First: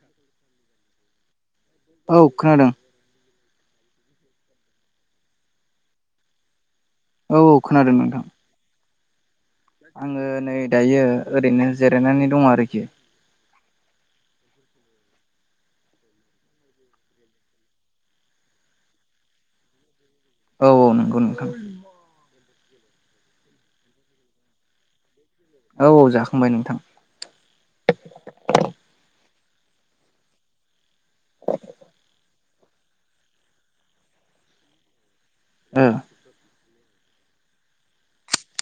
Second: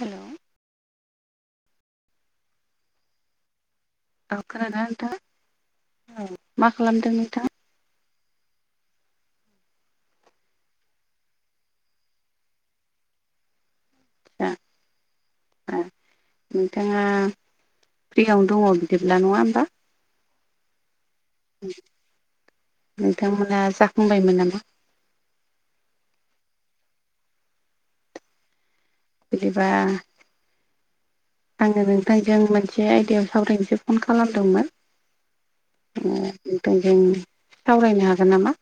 Hello. औ खोनादों। औ खोनादोंना नोंथाङा औ मा खालामदों औ नोंथाङा? औ खोनादों नोंथां। आङो नै दायो ओरैनो जिरायनानै दङ आरोखि। ओ। ओ नोंथाङा फ्रियावनो दङ बिदिब्ला नङा होमबा? औ औ नंगौ नोंथां। नोंथांमोना जाखुंबायमोन नामा? औ औ जाखांबाय नोंथां। बिदिबा आङो नोंफ्राय जों मोनसे आयदायाव सावरायनोसो फन खालामदोंमोन ओ उम नों जों सावरायनो हागोन नामा?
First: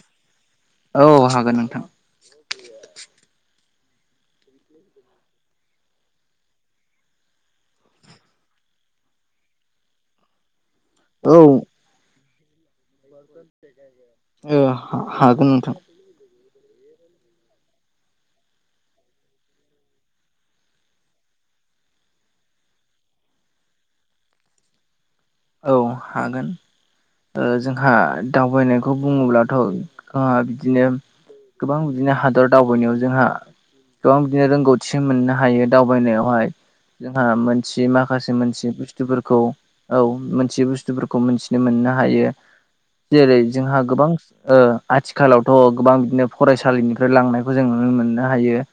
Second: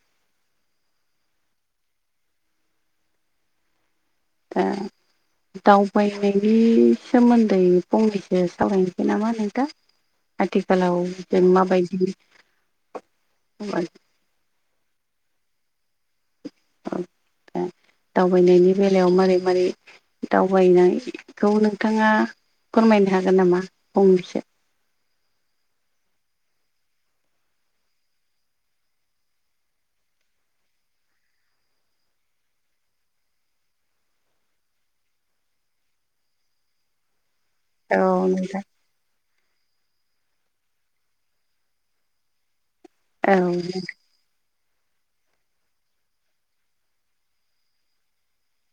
औ हागोन नोंथां ए दावबायनायनि सोमोन्दै फंनैसो सावरायनोसै नामा नोंथां आथिखालाव औ जों ओ माबायदि ओ हागोन नोंथां औ दावबायनायनि बेलायाव मारै मारै दावबायनायखौ नोंथाङा फोरमायनो हागोन नामा फंनैसो औ हागोन ओ जोंहा दावबायनायखौ बुङोब्लाथ' जोंहा बिदिनो गोबां बिदिनो हादर दावबायनायाव जोंहा गोबां बिदिनो रोंगौथि मोननो हायो दावबायनायावहाय जोंहा सि औ माखासे नोंथां मोनथियै बुस्थुफोरखौ औ मोनथियै बुस्थुफोरखौ मोनथिनो मोननो हायो औ जेरै जोंहा गोबां आथिखालावथ' गोबां बिदिनो फरायसालिनिफ्राय लांनायखौ जों नुनो मोननो हायो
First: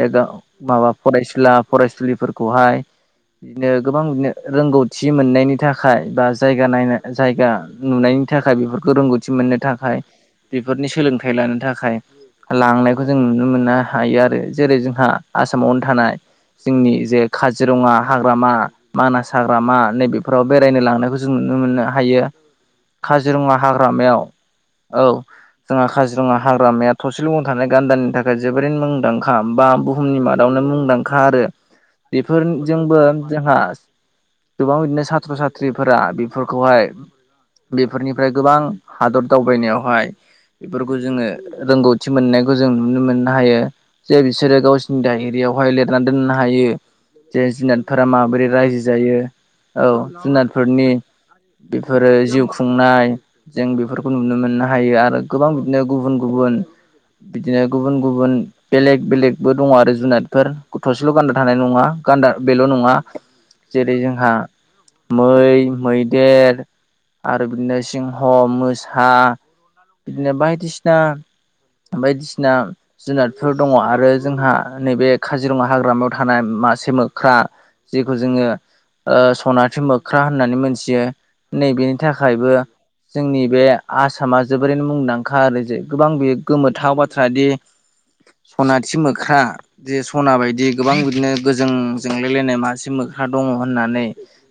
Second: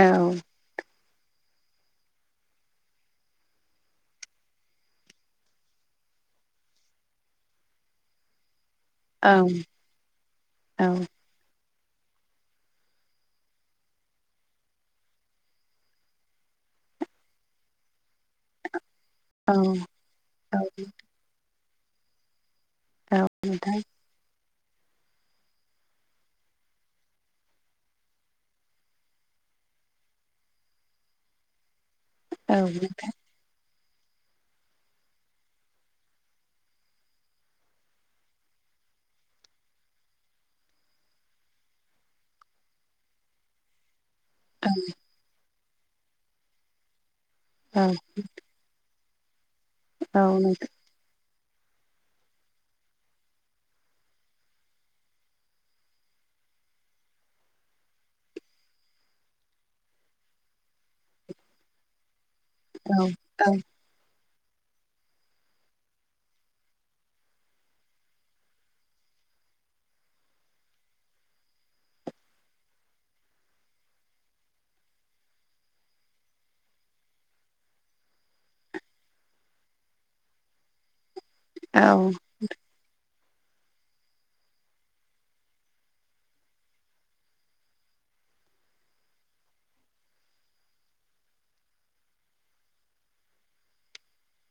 औ माबा फरायसुला फरायसुलिफोरखौहाय बिदिनो गोबां बिदिनो रोंगौथि मोननायनि थाखाय थाखाय बा जायगा नायनाय जायगा नुनायनि थाखाय बेफोरखौ औ रोंगौथि मोननो थाखाय औ बेफोरनि सोलोंथाइ लानो थाखाय लांनायखौ जों नुनो मोननो हायो आरो जेरै जोंहा आसामावनो थानाय जोंनि जे खाजिरङा हाग्रामा मानास औ हाग्रामा नै बेफोराव औ बेरायनो लांनायखौ जों नुनो मोननो हायो औ खाजिरङा नोंथां हाग्रामायाव औ जोंहा खाजिरङा हाग्रामाया थसेल' गं थानाय गान्दानि थाखाय जोबोरैनो मुंदांखा बा बु बुहुमनि मादावनो मुंदांखा आरो [inaudible] औ बेफोरजोंबो जोंहा गोबां बिदिनो सा थ्र' साथ्रिफोरा बेफोरखौहाय बेफोरनिफ्राय गोबां हादर दावबायनायावहाय बेफोरखौ जोङो रोंगौथि मोननायखौ जों नुनो मोननो हायो जे बिसोरो गावसोरनि दायरियावहाय लिरना दोननो हायो जे जुनारफोरा माबोरै रायजो जायो औ जुनारफोरनि बेफोरो जिउ खुंनाय जों बेफोरखौ नुनो मोननो हायो आरो गोबां बिदिनो गुबुन गुबुन बिदिनो गुबुन गुबुन बेलेग बेलेगबो दङ' आरो जुनादफोर गथ'सेल' गानडा थानाय नङा गान्दा बेल' नङा नोंथां जेरै जोंहा मै मैदेर आरो बिदिनो सिंह' मोसा बिदिनो बायदिसिना बायदिसिना जुनारफोर दङ' आरो जोंहा नैबे खाजिरङा हाग्रामायाव थानाय मासे मोख्रा जेखौ जोङो ओ सनाथि मो ख्रा होननानै मोनथियो नै औ बेनि थाखायबो जोंनि बे आसामा जोबोरैनो मुंदांखा आरो जे गोबां बेयो गोमोथाव बाथ्रा दि सनाथि मोख्रा जे सना बायदि गोबां बिदिनो गोजों जोंलायलायनाय मासे मोख्रा दङ' होननानै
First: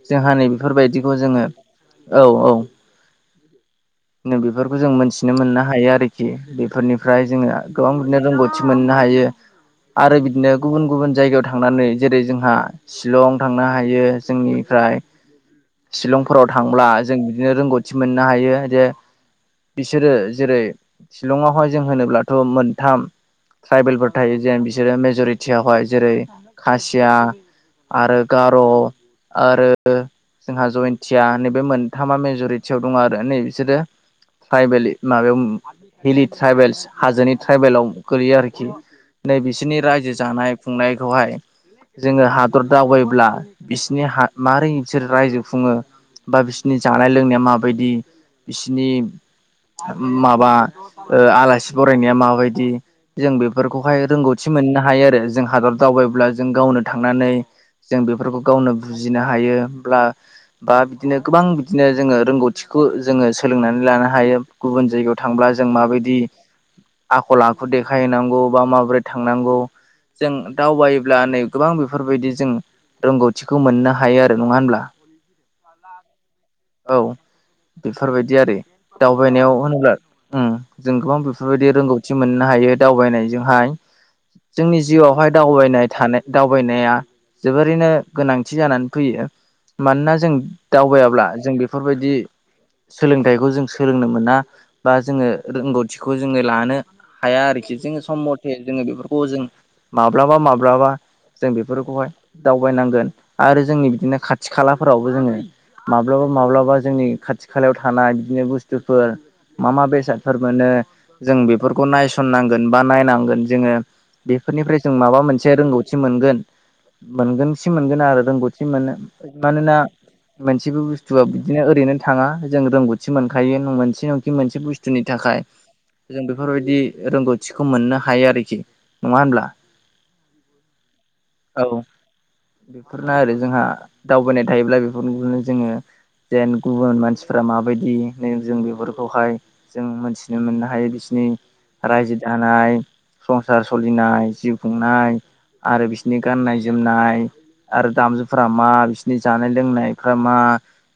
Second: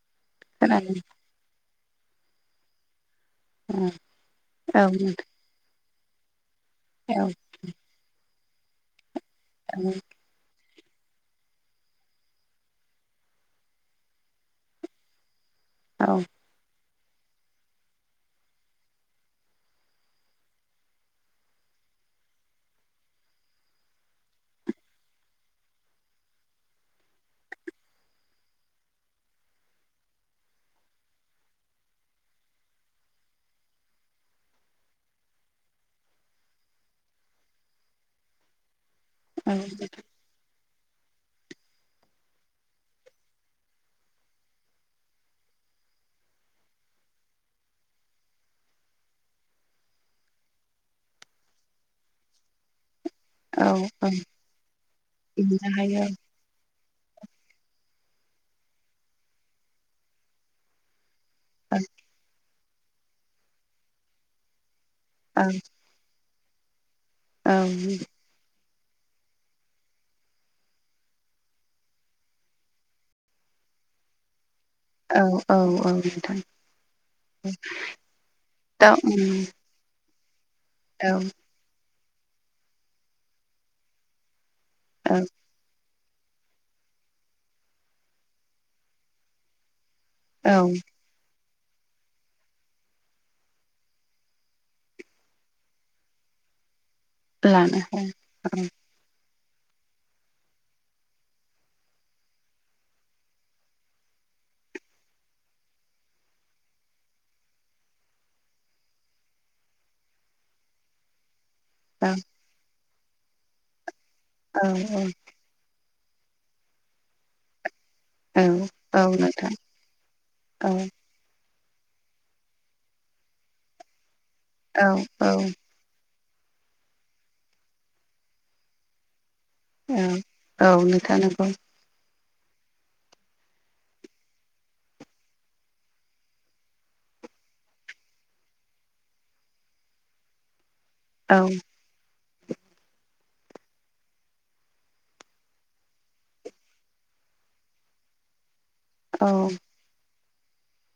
जोंहा नै खोनादों औ नोंथां बेफोरबायदिखौ जोङो औ औ उम नो बेफोरखौ जों मोनथिनो मोननो हायो आरोखि बेफोरनिफ्राय औ जोंनिआ गोबां बिदिनो रोंगौथि मोननो हायो आरो बिदिनो गुबुन गुबुन जायगायाव थांनानै जेरै जोंहा शिलं थांनो हायो जोंनिफ्राय। शिलंफोराव थांब्ला जों बिदिनो रोंगौथि मोननो हायो जे बिसोरो जेरै शिलंआवहाय जों होनोब्लाथ' मोनथाम ट्राइबेलफोर थायो जेन बिसोरो मेज'रिटियावहाय जेरै खासिया आरो गार' आरो जोंहा जयेन्तिया नैबे मोनथामा मेज'रिटियाव दङ' आरो नै बिसोरो ट्राइबेल माबायाव हिलि ट्राइबेल्स हाजोनि ट्राइबेलाव गोलैयो आरोखि। नै औ बिसोरनि रायजो जानाय खुंनायखौहाय जोङो हादर दावबायब्ला बिसिनि हा मारै बिसोर रायजो खुङो बा बिसिनि जानाय लोंनाया माबायदि बिसिनि माबा ओ आलासि बरायनाया माबायदि जों औ बेफोरखौहाय रोंगौथि मोननो हायो आरो जों बिदिनो हादर हायो दावबायब्ला जों गावनो थांनानै जों बेफोरखौ गावनो बुजिनो हायोब्ला बा दिनो गोबां औ बिदिनो जोङो रोंगौथिखौ जोङो सोलोंनानै लानो हायो गुबुन जायगायाव औ थांब्ला जों माबायदि आखल औ आखु देखायहैनांगौ बा माबोरै थांनांगौ जों दावबायोब्ला नै गोबां बेफोरबायदि जों रोंगौथिखौ मोननो हायो आरो नङा होनब्ला? औ औ औ नोंथां। औ बेफोरबायदि आरो दा दावबायनायाव होनोब्ला उम जों औ गोबां बेफोरबायदि रोंगौथि मोननो हायो दावबायनायजोंहाय। जोंनि औ जिउआवहाय दावबायनाय थानो दावबायनाया जोबोरैनो गोनांथि जानानै फैयो। मानोना जों औ दावबायाब्ला जों बेफोरबायदि सोलोंथाइखौ जों सोलोंनो मोना बा जोङो रोंगौथिखौ जोङो लानो हाया आरोखि। लानो जोङो हायो सम औ मथे जोङो बेफोरखौ जों माब्लाबा माब्लाबा जों बेफोरखौहाय दावबायनांगोन आरो जोंनि बिदिनो खाथि खालाफोरावबो जोङो माब्लाबा माब्लाबा जोंनि खाथि खालायाव थानाय बिदिनो बुस्थुफोर मा मा बेसादफोर मोनो। जों बेफोरखौ नायसननांगोन बा नायनांगोन। जोङो औ बेफोरनिफ्राय जों माबा मोनस से रोंगौथि मोनगोन मोनगोन सि मोनगोन आरो। औ रोंगौथि मोनो। औ नोंथां मानोना औ मोनसेबो बुस थुआ बिदिनो ओरैनो थाङा जों रोंगौथि मोनखायो मोनसे नाखि मोनसे औ बुस्थुनि औ थाखाय। जों बेफोरबायदि रोंगौथिखौ मोननो हायो आरोखि नङा होनब्ला? औ औ नोंथां नंगौ। औ बेफोरनो आरो जोंहा दावबायनाय थायोब्ला बेनो जोङो जेन गुबुन मानसिफ्रा माबायदिनो‌ जों बेफोरखौ हाय जों मोनथिनो मोननो हायो बिस नि औ राज्यो दानाय संसार सलिनाय जिउ खुंनाय। आरो बिसोरनि गाननाय जोमनाय आरो दामजुफोरा मा बिसि नि औ जानाय लोंनायफ्रा मा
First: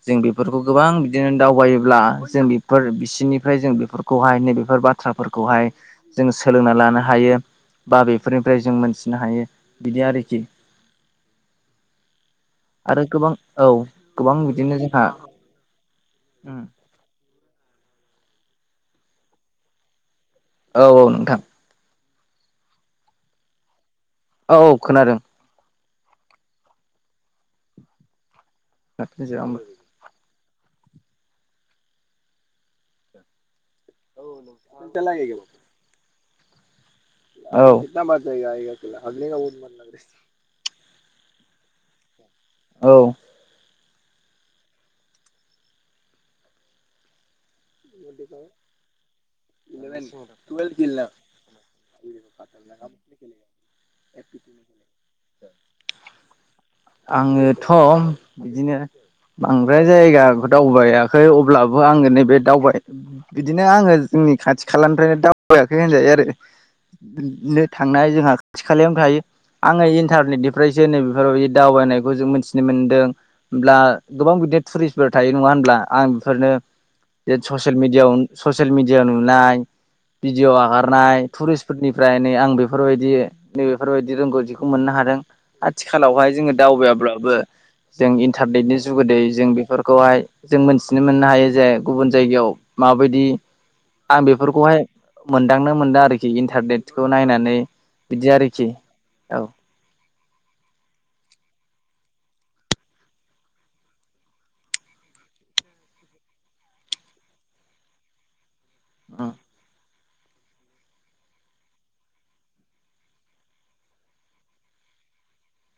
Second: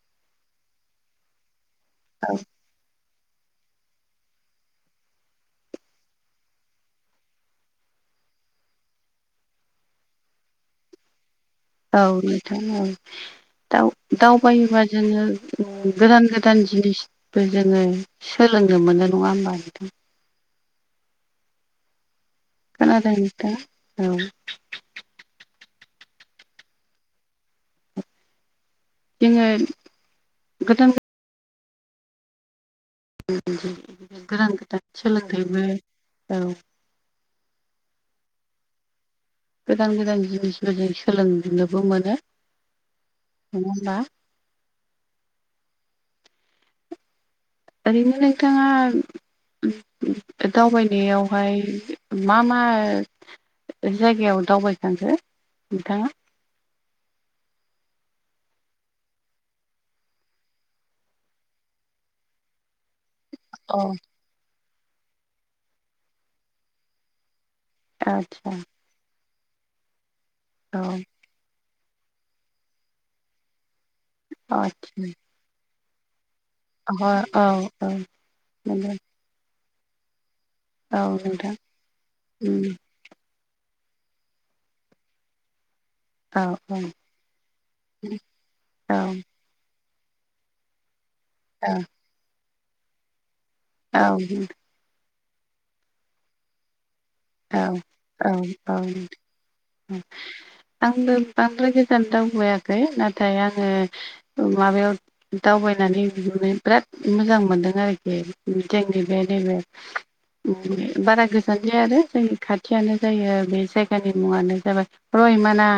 जों बेफोरखौ गोबां बिदिनो दावबायोब्ला जों बि फोर बिसिनिफ्राय जों बेफोरखौ हाय नैबेफोर बाथ्राफोरखौ हाय जों सोलोंना लानो हायो। बा बेफोरनिफ्राय जों मोनथिनो हायो बिदि आरोखि। औ नोंथां औ आरो गोबां औ गोबां बिदिनो दाव-दावबायोबा जोंहा जोङो उम गोदान गोदान औ जिनिसबो जोङो सोलोंनो मोनो नङा होमबा नोंथां। औ औ नोंथां। खोनादों नोंथाङा औ। औ औ खोनादों। जोङो आंबो गोदान गो गोदान गोदान सोलोंथाइबो औ। औ। गोदान गोदान जिनिसबो जों सोलोंनोबो मोनो। औ। नङा होनबा? ओरैनो नोंथाङा दावबायनायाव हाय मा मा जायगायाव दावबायखांखो‌ नोंथाङा? आङोथ' बिदिनो बांद्राय जायगाखौ दावबायाखै अब्लाबो आङो नैबे दावबाय बिदिनो औ आङो जोंनि खाथि खालानिफ्रायनो दावबायाखै होनजायो आरो नो थांनाय जोंहा आतसा खाथि खालायाव थायो आङो औ इन्टारनेटनिफ्रायसो नैब ओ ऐ दावबायनायखौ जों मिथिनो मोन्दों होब्ला गोबां बिदिनो आतसा टुरिस्टफोर थायो। नङा होनब्ला? आं बेफोरनो [unintelligible] ससेल औ मिडियाव सेल नंगौ मिडियाव नाय भिडिअ औ आगारनाय नोंथां टुरिस्टफोरनिफ्राय नै आं उम बेफोरबायदि। नैबेफोरबायदि रोंगौथिखौ मोननो हादों। आथिखालाव हाय औ जोङो औ दावबायाब्लाबो जों इन्टारनेटनि औ जुगुदै जों बेफोर खौ हाय जों मोनथिनो मोननो हायो जे औ गुबुन जायगायाव माबायदि। औ आं बेफोरखौ हाय मोनदांनो मोनदों आरोखि इन्टारनेट बिखौ नायनानै औ इदि औ आरोखि औ नोंथां औ आंबो बांद्राय गोजान दावबायाखै नाथाय आङो माबायाव दावबायनानै बिहुननो बिराद मोजां मोनदों आरोखि जोंनि बे उम नैबे बारा गोजान जाया आरो जोंनि खाथियानो जायो बे जायगानि मुङानो जाबाय रयमना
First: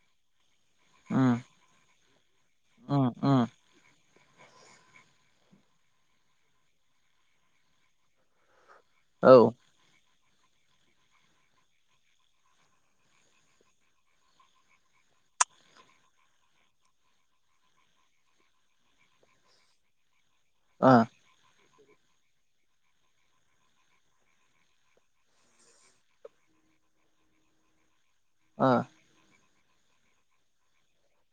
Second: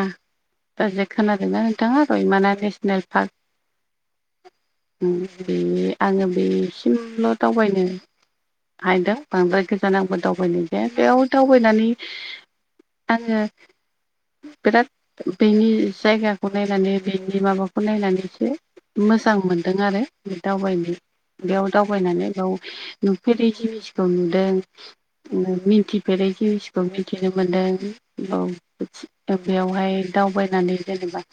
ओरै जाय उम खोनादोंना नोंथाङा रयमना नेसनेल उम पार्क? उम उम बे आङो बेसिमल' दावबायनो हायदों औ ओ बांद्राय गोजानांगबो दावबायनाय बेयाव दावबायनानै आङो बिराद बेनि जायगाखौ नायनानै बेनि माबाखौ नायनानैसो मोजां मोनदों आरो बे ओ दावबायनो बेयाव दावबायनानै बेयाव नुफेरै जिनिसखौ नुदों ओमफ्राय मिन्थि बेै जिउसखौ मिथिनो मोन्दों औ बेयावहाय दावबायनानै जेनेबा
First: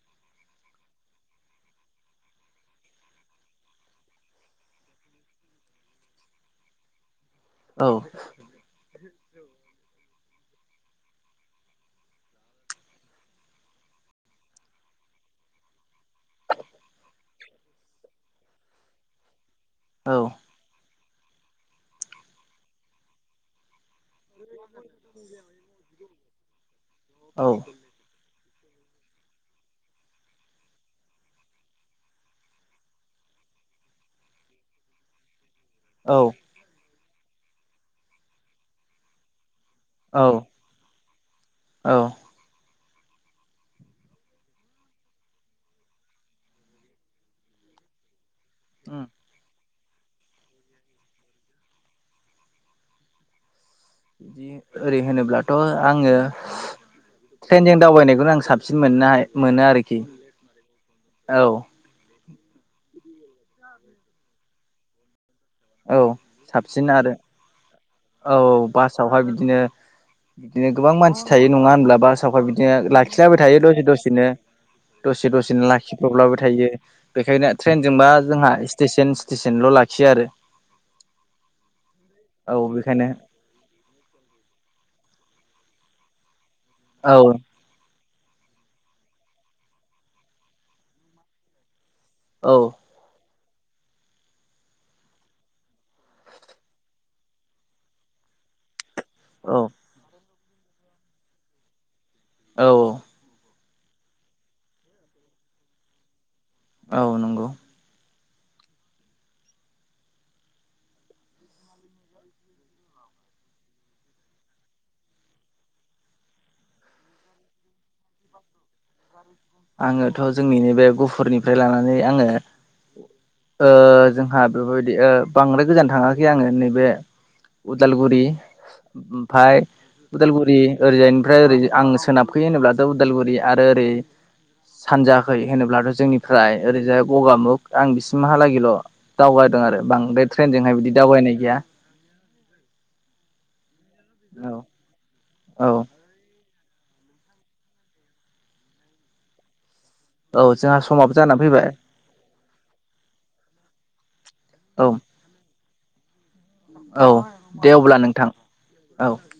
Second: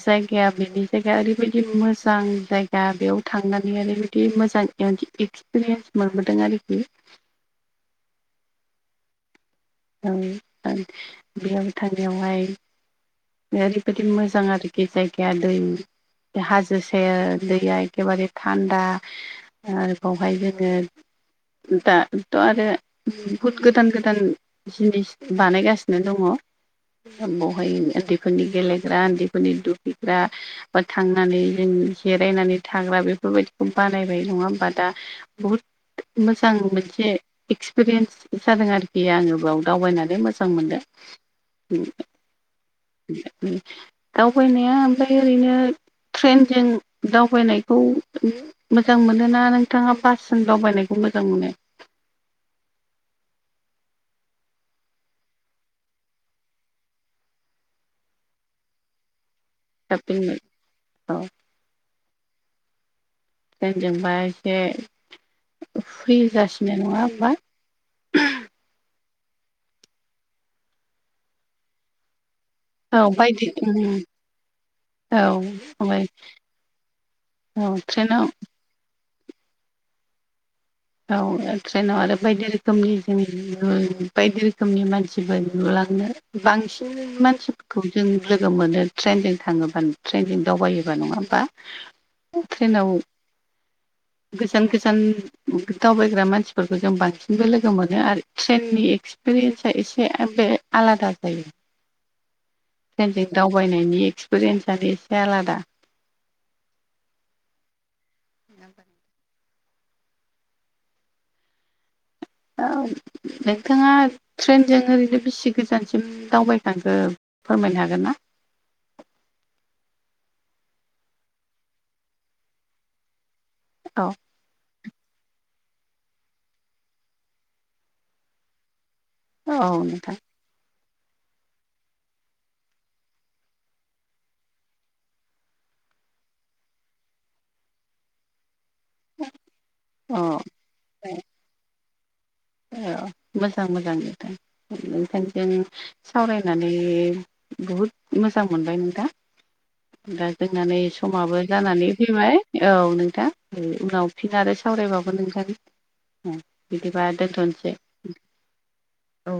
जायगाया बेनि जायगाया ओरैबायदि मोजां जायगा बेयाव थांनानै ओरैबायदि मोजां ऐयावनोखि एक्सपिरियन्स मोनबदों आरोखि। औ। औ ओं बेयाव थानायांनायावहाय ओरैबायाददि मोजां आरोखि जायगिाया दै हाजो सेर दैया एखेबारे थानन्दा आरो बावहाय जोङो दाथ' आरो बहुद गोदान गोदान जिनिस बानायगासिनो दङ औ बेवहाय फोरनि गेलेग्रा उन्दैफोरनि दुखैग्रा बा थांनानै जों जिरायनानै थाग्रा बेफोरबायदिखौ बानायबाय नङा होमबा दा? बहुद मोजां मोनसे एक्सपिरियेन्स जादों आरोखि आङो बेयाव। दावबायनानै औ मोजां मोनदों औ उम। दावबायनाया ओमफ्राय ओरैनो ट्रेनजों दावबायनायखौ मोजां उम मोन ना नोंथाङा बाससिम दावबायनायखौ मोजां मोनो? ओरै होनोब्लाथ' आङो ट्रेनजों दावबायनायखौनो आं साबसिन मोननोहाय मोनो आरोखि। [unintelligible] अ। औ ट्रेनजोंबा एसे औ फैजासिनो साबसिन नङा आरो होमबा औ बासावहाय बिदिनो बिदिनो गोबां मानसि थायो नङा होनब्ला बास [unintelligible] बिदिनो औ लाखिलाबाय बायदि थायो दसे औ दसेनो दसे दसेनो ओमफ्राय लाखिबबब्लाबो थायो बेखायनो औ ट्रेनजोंबा ट्रेनाव जोंहा स्टेसन स्टेसनल' लाखियो आरो औ ट्रेनाव आरो बायदि औ रोखोमनि बेखायनो बायदि रोखोमनि मानसिफोर नुलांनो औ बांसिन मानसिफोर खौ जों लोगो मोनो ट्रेनजों थाङोबा ट्रेनजों दावबायोबा नङा होमबा औ ट्रेनाव गोजान गोजान दावबायग्रा मानसिफोरखौ जों बांसिनबो लोगो मोनो आरो ट्रेननि औ एक्सपिरियेन्सा एसे बे बे आलादा जायो औ ट्रेनजे दावबायनायनि एक्सपिरियेन्सआथ' एसे आलादा औ नंगौ नाब औ नोंथाङा ट्रेनजों ओरैनो बिसि गोजानसिम दावबाय थांगोन फोरमायनो हागोन ना आङोथ' जोंनिनो बे गुफुरनिफ्राय लानानै आङो औ जोंहा बेफोरबायदि बांद्राय गोजान थाङाखै आङो नैबे उदालगुरि ओमफाय औ नोंथां उदालगुर ओरि ओरैजायनिफ्राय ओरै आं सोनाबखोयो होनोब्लाथ' उदालगुरि आरो ओरै सानजायाखै होनोब्लाथ' जोंनिफ्राय ओरैजाय गगामुग आं बिसिमहालागैल' दावगादों आरो अ बांद्राय ट्रेनजोंहाय बिदि दावबायनाय गैया औ मोजां मोजांथां औ ओखाय जों औ सावरायनानै बहुद मोजां मोनबाय नों दा दा औ जोंनानै जोंहा समाबो फैबाय जानानै फैबाय औ नोंथां उनाव फिन आरो औ सावरायबावो नोंथां औ बिदिबा दे दोन्थ'नोसै अब्ला नोंथां औ